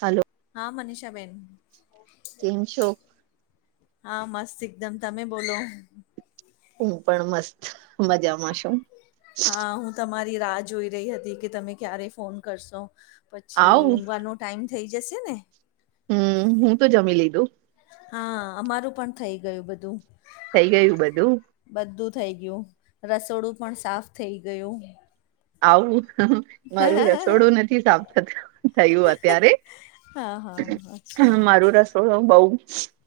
હાલો. હા મનીષાબેન. કેમ છો હા મસ્ત એકદમ તમે બોલો. હું પણ મસ્ત મજામાં છું. હા, હું તમારી રા જોઈ રહી હતી કે તમે ક્યારે ફોન કરશો. પછી આવું ઊંઘવાનો ટાઈમ થઈ જશે ને. હમ હું તો જમી લીધું. હા અમારું પણ થઇ ગયું બધું. થઈ ગયું બધું. બધું થઈ ગયું, રસોડું પણ સાફ થઈ ગયું. આવું મારું રસોડું નથી સાફ થતું થયું અત્યારે. હા હા અચ્છા. થોડું ઓમ બઉ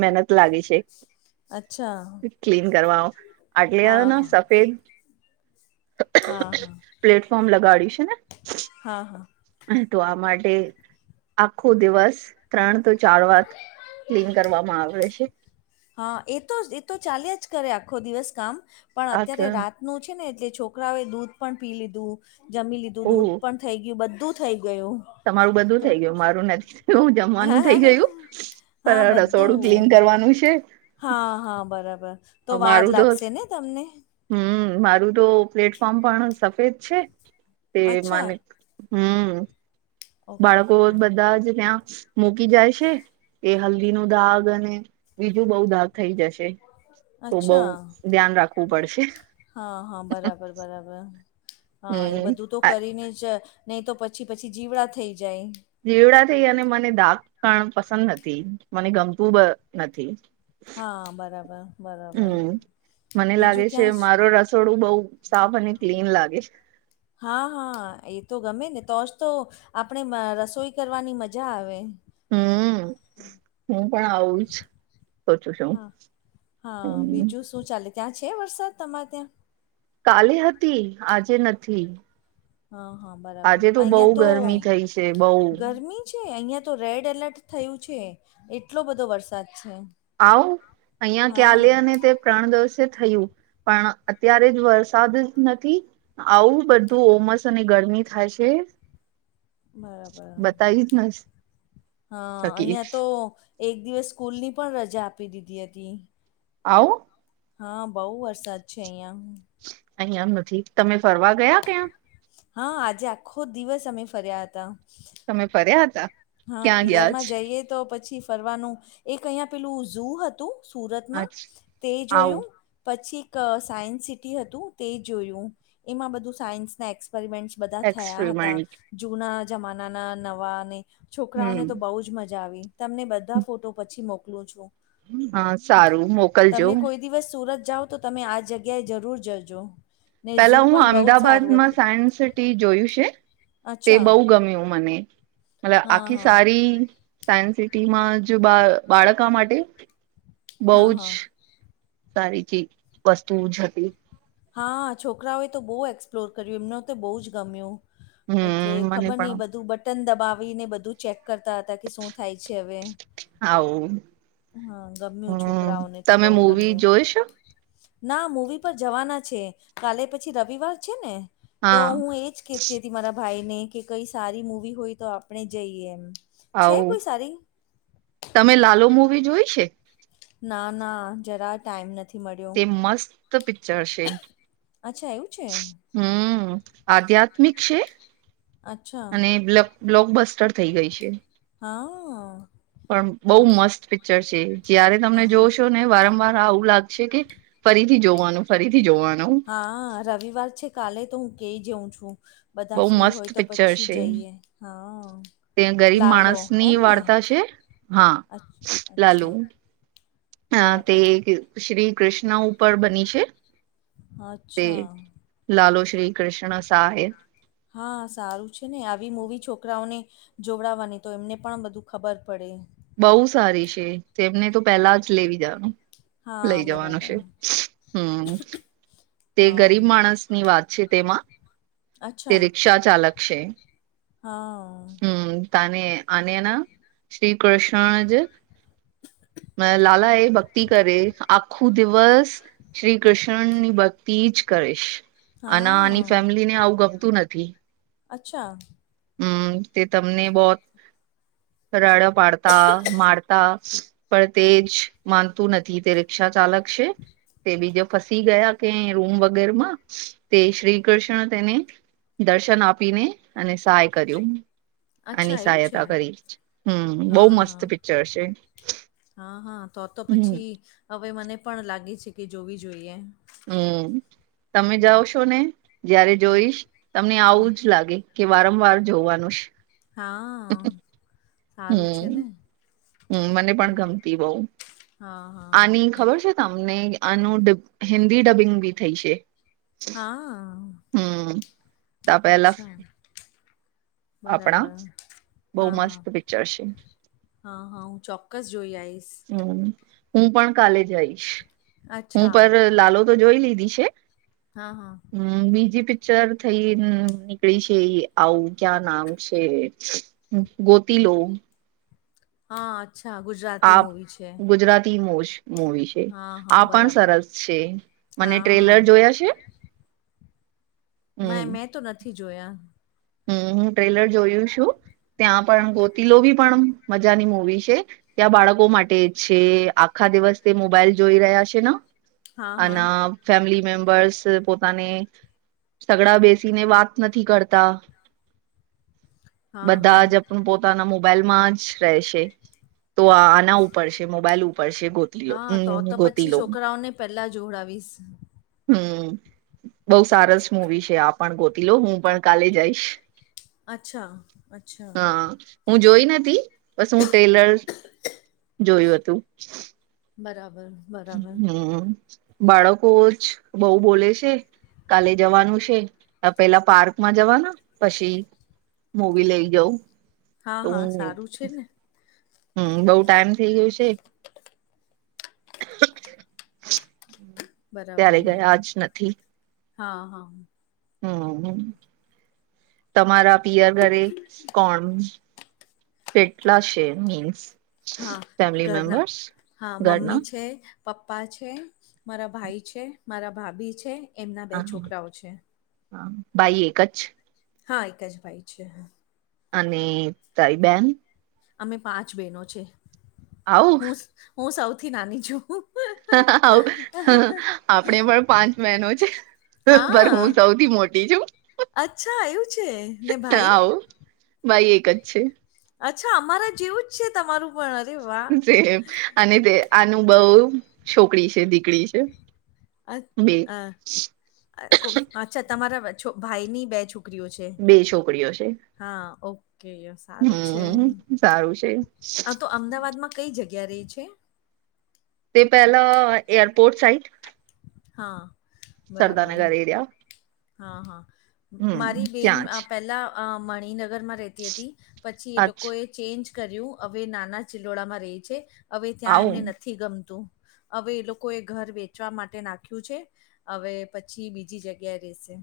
મહેનત લાગી છે. અચ્છા ક્લીન કરવા, આટલે હા હન હા સફેદ હા હા. પ્લેટફોર્મ લગાડ્યું છે ને. હા હા. હા તો આ માટે, આખો દિવસ ત્રણ તો ચાર વાર ક્લીન કરવામાં આવે છે. હા એ તો જ એ તો ચાલ્યા જ કરે આખો દિવસ કામ, પણ આ અત્યારે રાત નું છે ને એટલે છોકરાઓ એ દૂધ પણ પી લીધું, જમી લીધું ઓહ દૂધ પણ થઈ ગયું બધું થઈ ગયું. તમારું બધું તો. થઇ ગયું મારું નથી થયું હા જમવાનું થઇ હા હા ગયું. હા હા પણ રસોડું બધું ક્લીન કરવાનું છે. હા હા બરાબર. વાર મારું તો, લાગશે ને તમને હમ્મ મારું તો પ્લેટફોર્મ પણ સફ દ છે, તે અચ્છા માને હમ્મ. બાળકો ઓકે બધા જ ત્યાં મૂકી જાય છે, એ હલ્દી નું દાગ અને બીજું બઉ દાગ થઈ જશ. શે, તો બઉ અચ્છા ધ્યાન રાખવું પડશે. હા હા બરાબર બરાબર, હા એ હમ બધું તો કરીને જ નહીં તો પછી પછી જીવડા થઈ જાય. જીવડા થઈ અને મને દાગ પણ પસંદ નથી. મને ગમતું બ નથી. હા બરાબર-બરાબર. હમ બીજું ક્યાં છ થોડું બહુ સાફ અને ક્લીન લાગે. હા, હા એ તો ગમે ને. તો જ તો આપણે મ રસોઈ કરવાની મજા આવે. હમ્મ. હું પણ આવું જ સોચું છું. હા હા. હમ બીજું શું ચાલે? ત્યાં છે વરસાદ તમારે ત્યાં? કાલે હતી, આજે નથી. હા, હા બરાબર. આજે બહુ અહિયાં તો ગરમી થઈ છે બહુ ગરમી છે, અહિયાં તો રેડ એલર્ટ થયું છે. એટલો બધો વરસાદ છે. આવું? અહીયાં હા ક્યાલે અને તે ત્રણ દિવસે થયું. પણ અત્યારે જ વરસાદ જ નથી. આવું બધું ઓમસ અને ગરમી થાય છે. બરાબર બતાઈ જ [unintelligible] હા. શકી અહિયાં તો એક દિવસ સ્કૂલની પણ રજા આપી દીધી હતી. આવું? હા બહુ વરસાદ છે અહિયાં. અહીંયા આમ નથી. તમે ફરવા ગયા કે? હા, આજે આખો દિવસ અમે ફર્યા હતા. તમે ફર્યા હતા? હા. ક્યાં પિયર ગયા માં જ જઈએ તો પછી ફરવાનું, એક અહીંયા પેલું ઝુ હતું સુરતમાં, આજ તે આવું જોયું. પછી એક સાયન્સ સિટી હતું તે જોયું. એમાં બધું સાયન્સ ના એક્સપેરિમેન્ટ્સ બધા થયા હતા. એક્સપેરિમેન્ટ જૂના જમાનાના, નવાને, છોકરાઓને હમ તો બહુ જ મજા આવી. તમને બધા ફોટો પછી મોકલું છું. હા સારું મોકલજો. તમે કોઈ દિવસ સુરત જાઓ તો તમે આ જગ્યાએ જરૂર જજો. ને પેલા ઝૂ હું પણ બહુ જ સારું અમદાવાાદમાં હતું સાયન્સ સિટ ટી જોયું છે. તે અચ્છા બહુ ગમ્યું મને. મતલબ હા આખી હા સારી સાયન્સ સિટીમાં જ બા બાળકા માટે બહુ હા જ હા સારી [unintelligible] વસ્તુ જ હતી. હા છોકરાઓએ તો બહુ એક્સપ્લોર કર્યું, એમને તો બહુ જ ગમ્યું. એટલે હમ મને ખબર પણ નહીં બધું બટન દબાવીને બધું ચેક કરતા હતા કે શું થાય છે હવે. હાવ. હા. ગમ્યું છોકરાઓને તો તમે બહુ મૂવી ગમ્યું. જોઈ છો ના મૂવી પર જવાના છે. કાલે પછી રવિવાર છે ને, તો હા હું એજ કેત તેથી મારા ભાઈ ને કે કંઈ સારી મુવી હોય તો આપણે જઈએ એમ. છે હાવ. કોઈ સારી તમે લાલો મૂવી જોઈ છે? ના, ના. જરા ટાઈમ નથ તે મસ્ત પિક્ચર છે. અચ્છા એવું છે હમ્મ. આધ્યાત્મિક છે. અચ્છા અને [unintelligible] બ્લોક બસ્ટર થઇ ગઈ છે. હા. પણ બહુ તો મસ્ત પિક્ચર છે જયારે તમને હા જોશો ને વારંવાર આવું લાગશે કે ફરીથી જોવાનું ફરીથી જોવાનું હા રવિવાર છે કાલે તો હું કેઈ જઉં છું બધા બહુ ફ્રી હોય મસ્ત તો પછી જઈએ હા ત્યા ગરીબ લાલો માણસ ની એમ ને વાર્તા છે હા અચ્છ- લાલો અચ્છા અ તે બરાબર શ્રી કૃષ્ણ ઉપર બની છે. તે અચ્છા લાલો શ્રી કૃષ્ણ સાહે હા સારું છે ને આવી મૂવી છોકરાઓને જોડાાવવાની તો એમને પણ બધું ખબર પડે બહુ સારી છે તેમને તો પેલા જ લેવી જાનું લઈ હા જવાનું બરાબર છે હમ્મ તે હા ગરીબ માણસની વાત છે તેમાં તે અચ્છા રિક્ષા ચાલક છે હા હમ્મ તાને આને એના શ્રી કૃષ્ણ જ અ લાલા એ ભક્તિ કરે આખો દિવસ શ્રી કૃષ્ણની ભક્તિ જ કરીશ. અને આની હા ફેમિલીને આવું ગમતું અચ્છા હમ્મ તે તમને બોહત રડો પાડતા મારતા પણ તે જ માનતું નથી તે રિક્ષા ચાલક છે. તે બીજા ફસી ગયા કે રૂમ વગેર માં તે શ્રી કૃષ્ણ તેને દર્શન આપીને અને સાય કર્યું અને અચ્છા એવું છે સહાયતા કરી હમ્મ બહ મસ્ત હા પિક્ચર છે. હા હા તો તો હમ પછી હવે મને પણ લાગે છે કે જોવી જોઈએ. હમ્મ તમે જાઓશો ને જયારે હા જોઈશ તમને હમ, આવું જ લાગે કે વારંવાર જોવાનું છે. હા [inaudible] હારું છે ને હમ્મ મને પણ હમ ગમતી બઉ હા હા આની ખબર છે તમને આનું હિન્દી ડબિંગ બી થઈ છે. હા હમ તો પેલા અચ્છા આપણા બરાબર બહુ હા મસ્ત હા પિક્ચર છે હા હા હું ચોક્કસ જોઈ આઈશ. હમ્મ હું પણ કાલે જઈશ હું અચ્છા પર લાલો તો જોઈ લીધી છે હા હા હમ્મ બીજી પિક્ચર થઈ નીકળી છે એ આવું ક્યાં નામ છે ગોતી લો હા અચ્છા ગુજરા આપ ગુજરાતી મો મોવી છે. હા હા આ પણ બરાબર સરસ છે મને હા ટ્રેલર જોયા છે. મે મેં તો નથી જોયા હમ્મ હું ટ્રેલર જોયું છું ત્યાં પણ ગોતિલો ભી પણ મજાની મુવી છે. ત્યાં બાળકો માટે છે આખા દિવસ તે મોબાઈલ જોઈ રહ્યા છે ન હા અન હા ફેમિલી મેમ્બર્સ પોતાને સગડા બેસીને વાત નથી કરતા. હા બધા હા જ પોતાના મોબાઈલમાં જ રહેશે, તો આ ના ઉપર છે મોબાઈલ ઉપર છે ગોતી લો હા તો હમ તો ગોતી પછી લો. છોકરાઓને પહેલાં જોડાવીશ હમ, બઉ સારસ મવી છે આપ પણ ગોતી લો હું પણ કાલે જઈશ. અચ્છા. અચ્છા હા, હું જોઈ નથી બસ હું ટેલર જોયું હતું. બરાબર. બરાબર હમ બાળકો જ બહ બોલે છે. કાલે જવાનું છે, પેલા પાર્કમાં જવાના પછી મુવી લઈ જાઉં. હા હા સારું છે ને. હમ બઉુ ટાઈમ થઇ ગયું છે. ત્યારે બરાબર, ગયા જ નથી હા હા. હમ તમારા પિયર ઘરે કોણ? કેટલા છે મીન્સ? હા ફેમિલી ઘરના, મેમ્બર્સ હા ઘરના મમ્મી છે. પપ્પા છે, મારા ભાઈ છે, મારા ભાભી છે એમના બે છોકરાઓ છે. હ બાઈ એક જ? હા એક જ ભાઈ છે હા. અને તાઈબહેન? અમે પાંચ બહેનો છે, આવું હું હું સૌથી નાની છું. હ આપણે પણ પાંચ મેહેનો છે. પર હા હું સૌથી મોટી છું. અચ્છા છે ને ભાઈ? ભઈ એક જ છે. અચ્છા અમારા જેવું. છે તમારું પણ. વાહ જેમ અને તે આનું બહ છોકરી છે દી. અ હ અચ્છા તમારા ભાઈની બે છોકરીઓ છે. બે છોકરીઓ છે. હા ઓકે સારું છે, હમ સારું છે આ તો અમદાવાદમાં કઈ જગ્યા રહી છે? તે પહેલા એરપોર્ટ સાઈટ. હા. સરદા બરાબર નગર એડ્યા. હા હા, મારી બેન ત્યાં જ પહેલાં અ મણિનગરમાં રહેતી હતી, પછી એ અચ્છા લોકોએ ચેન્જ કર્યું હવે નાના ચિલોડામાં રહી છે, હવે ત્યાં આવું એમને નથી ગમતું. હવે એ લોકો એ ઘર વેચવા માટે નાખ્યું છે, હવે પછી બીજી જગ્યાએ રેશે.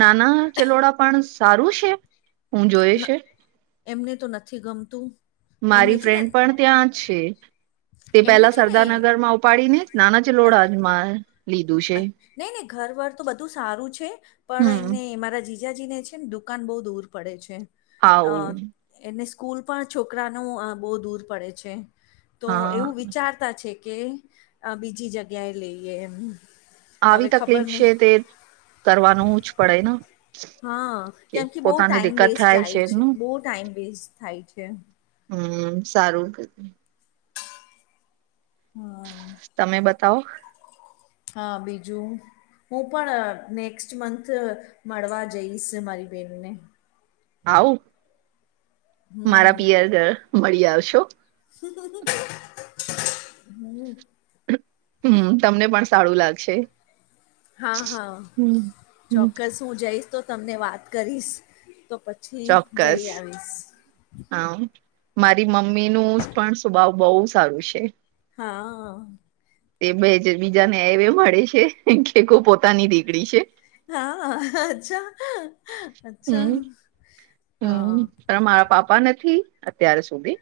નાના ચલોડા પણ સારું છે, હું જોઈ ન- છે. એમને તો નથી ગમતું. એમને મારી છે ને ફ્રેન્ડ પણ ત્યાં છે, તે એમને પેલા છે ને સરદારાનગરમાં ઉપાડી ને. નાના ચલોડાજ મા લીધું છે. નહી નહી ઘર વાર તો બધું સારું છે, પણ હમ એમને અમારા જિ જીજાજી ને છે ને દુકાન બહુ દૂર પડે છે અ આવું એને સ્કૂલ પણ છોકરાનું અ બહુ દૂર પડે છે, તો હા એવું વિચાર તા છે કે, અ બીજી જગ્યા એ લઈએ એમ. આવી હવે ખબર તકલીફ નહી છે તે, કરવાનુંજ પડે ન. હા, કેમકે બહુ ટાઈમ વેસ્ટ થાય જાય છે, એમનું બહુ ટાઈમ વેસ્ટ થાય છે. હમ્મ, સારું. હા. તમે બતાવો. હા, બીજું. હું પણ નેક્સ્ટ મંથ મળવા જઈશ મારી બેહેનને. આવું, હમ મારા પિયર મળી આવશો. હમ્મ. હમ્મ, તમને પણ સારું લાગશે. હા હા, હમ હમ ચોક્કસ, હું જઈશ તો તમને વાત કરીશ, તો પ ચોક્કસ. હા, મારી મમ્મી નું પણ સ્વભાવ બહુ સારું છે. હા. એ બે જે બીજા ને એવી મળી છે, કે કો પોતાની દીકડી છે. હા, અચ્છા, અચ્છા, હમ હમ હા. પણ મારા પાપા નથી અત્યાર સુધી.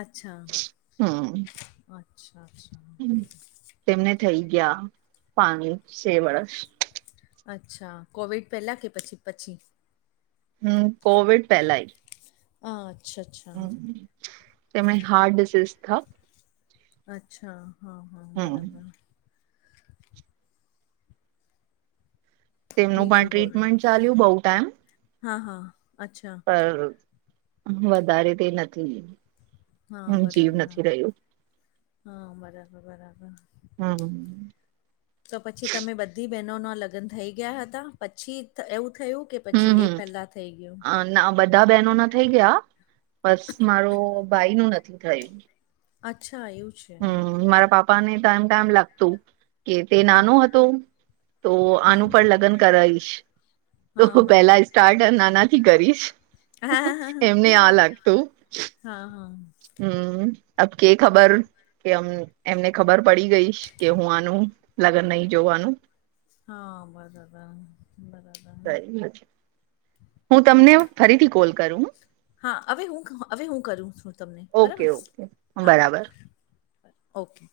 અચ્છા, હમ અચ્છા અચ્છા. તેમને થઇ ગયા પાણી છે વર્ષ. અચ્છા, કોવિડ પહેલાં કે પછી પછી. હમ્મ, કોવિડ પહેલાય. હા, અચ્છા અચ્છા. તેમણે હાર્ટ ડિઝઝ થ અચ્છા, હા હા હમ બરાબર. તેમનું પણ બીજું બોલો ટ્રીટમેન્ટ ચાલ્યું બહુ ટાઈમ. હા હા, અચ્છા. પર, વધારે તે નથી, હા હમ્મ જીવ બરાબર નથી રહ્યું. હા, બરાબર બરાબર. હમ્મ. તો પછી તમે બધી બહેનોના લગ્ન થઈ ગયા હતા? પછી એવું થયું? કે પછી હમ એ હમ પેલા થઈ ગયું? ના બધા બહેનો ના થઈ ગયા, બસ મારો ભાઈ નુ નથી થઇ. અચ્છા એવું છે. હમ હમ્મ, મારા પાપા ને ટાઈમ ટાઈમ લાગતું કે તે નાનુ હતો, તો હા આનું પણ લગ્ન કરાઈશ. તો હા હું પેલા બરાબર સ્ટાર્ટર નાના થી કરીશ, હા હા એમને આ લાગતું. હા હા. હમ્મ, અબ કે ખબર કે અમ એમને ખબર પડી ગઈશ, કે હું આનું લગન નહી જોવાનું. હા [unintelligible] બરાબર. હું તમને હુ ફરીથી કોલ કરું. હા હવે હું, હવે હું કરું છું તમને, ઓકે બરાબર ઓકે હા. બરાબર ઓકે.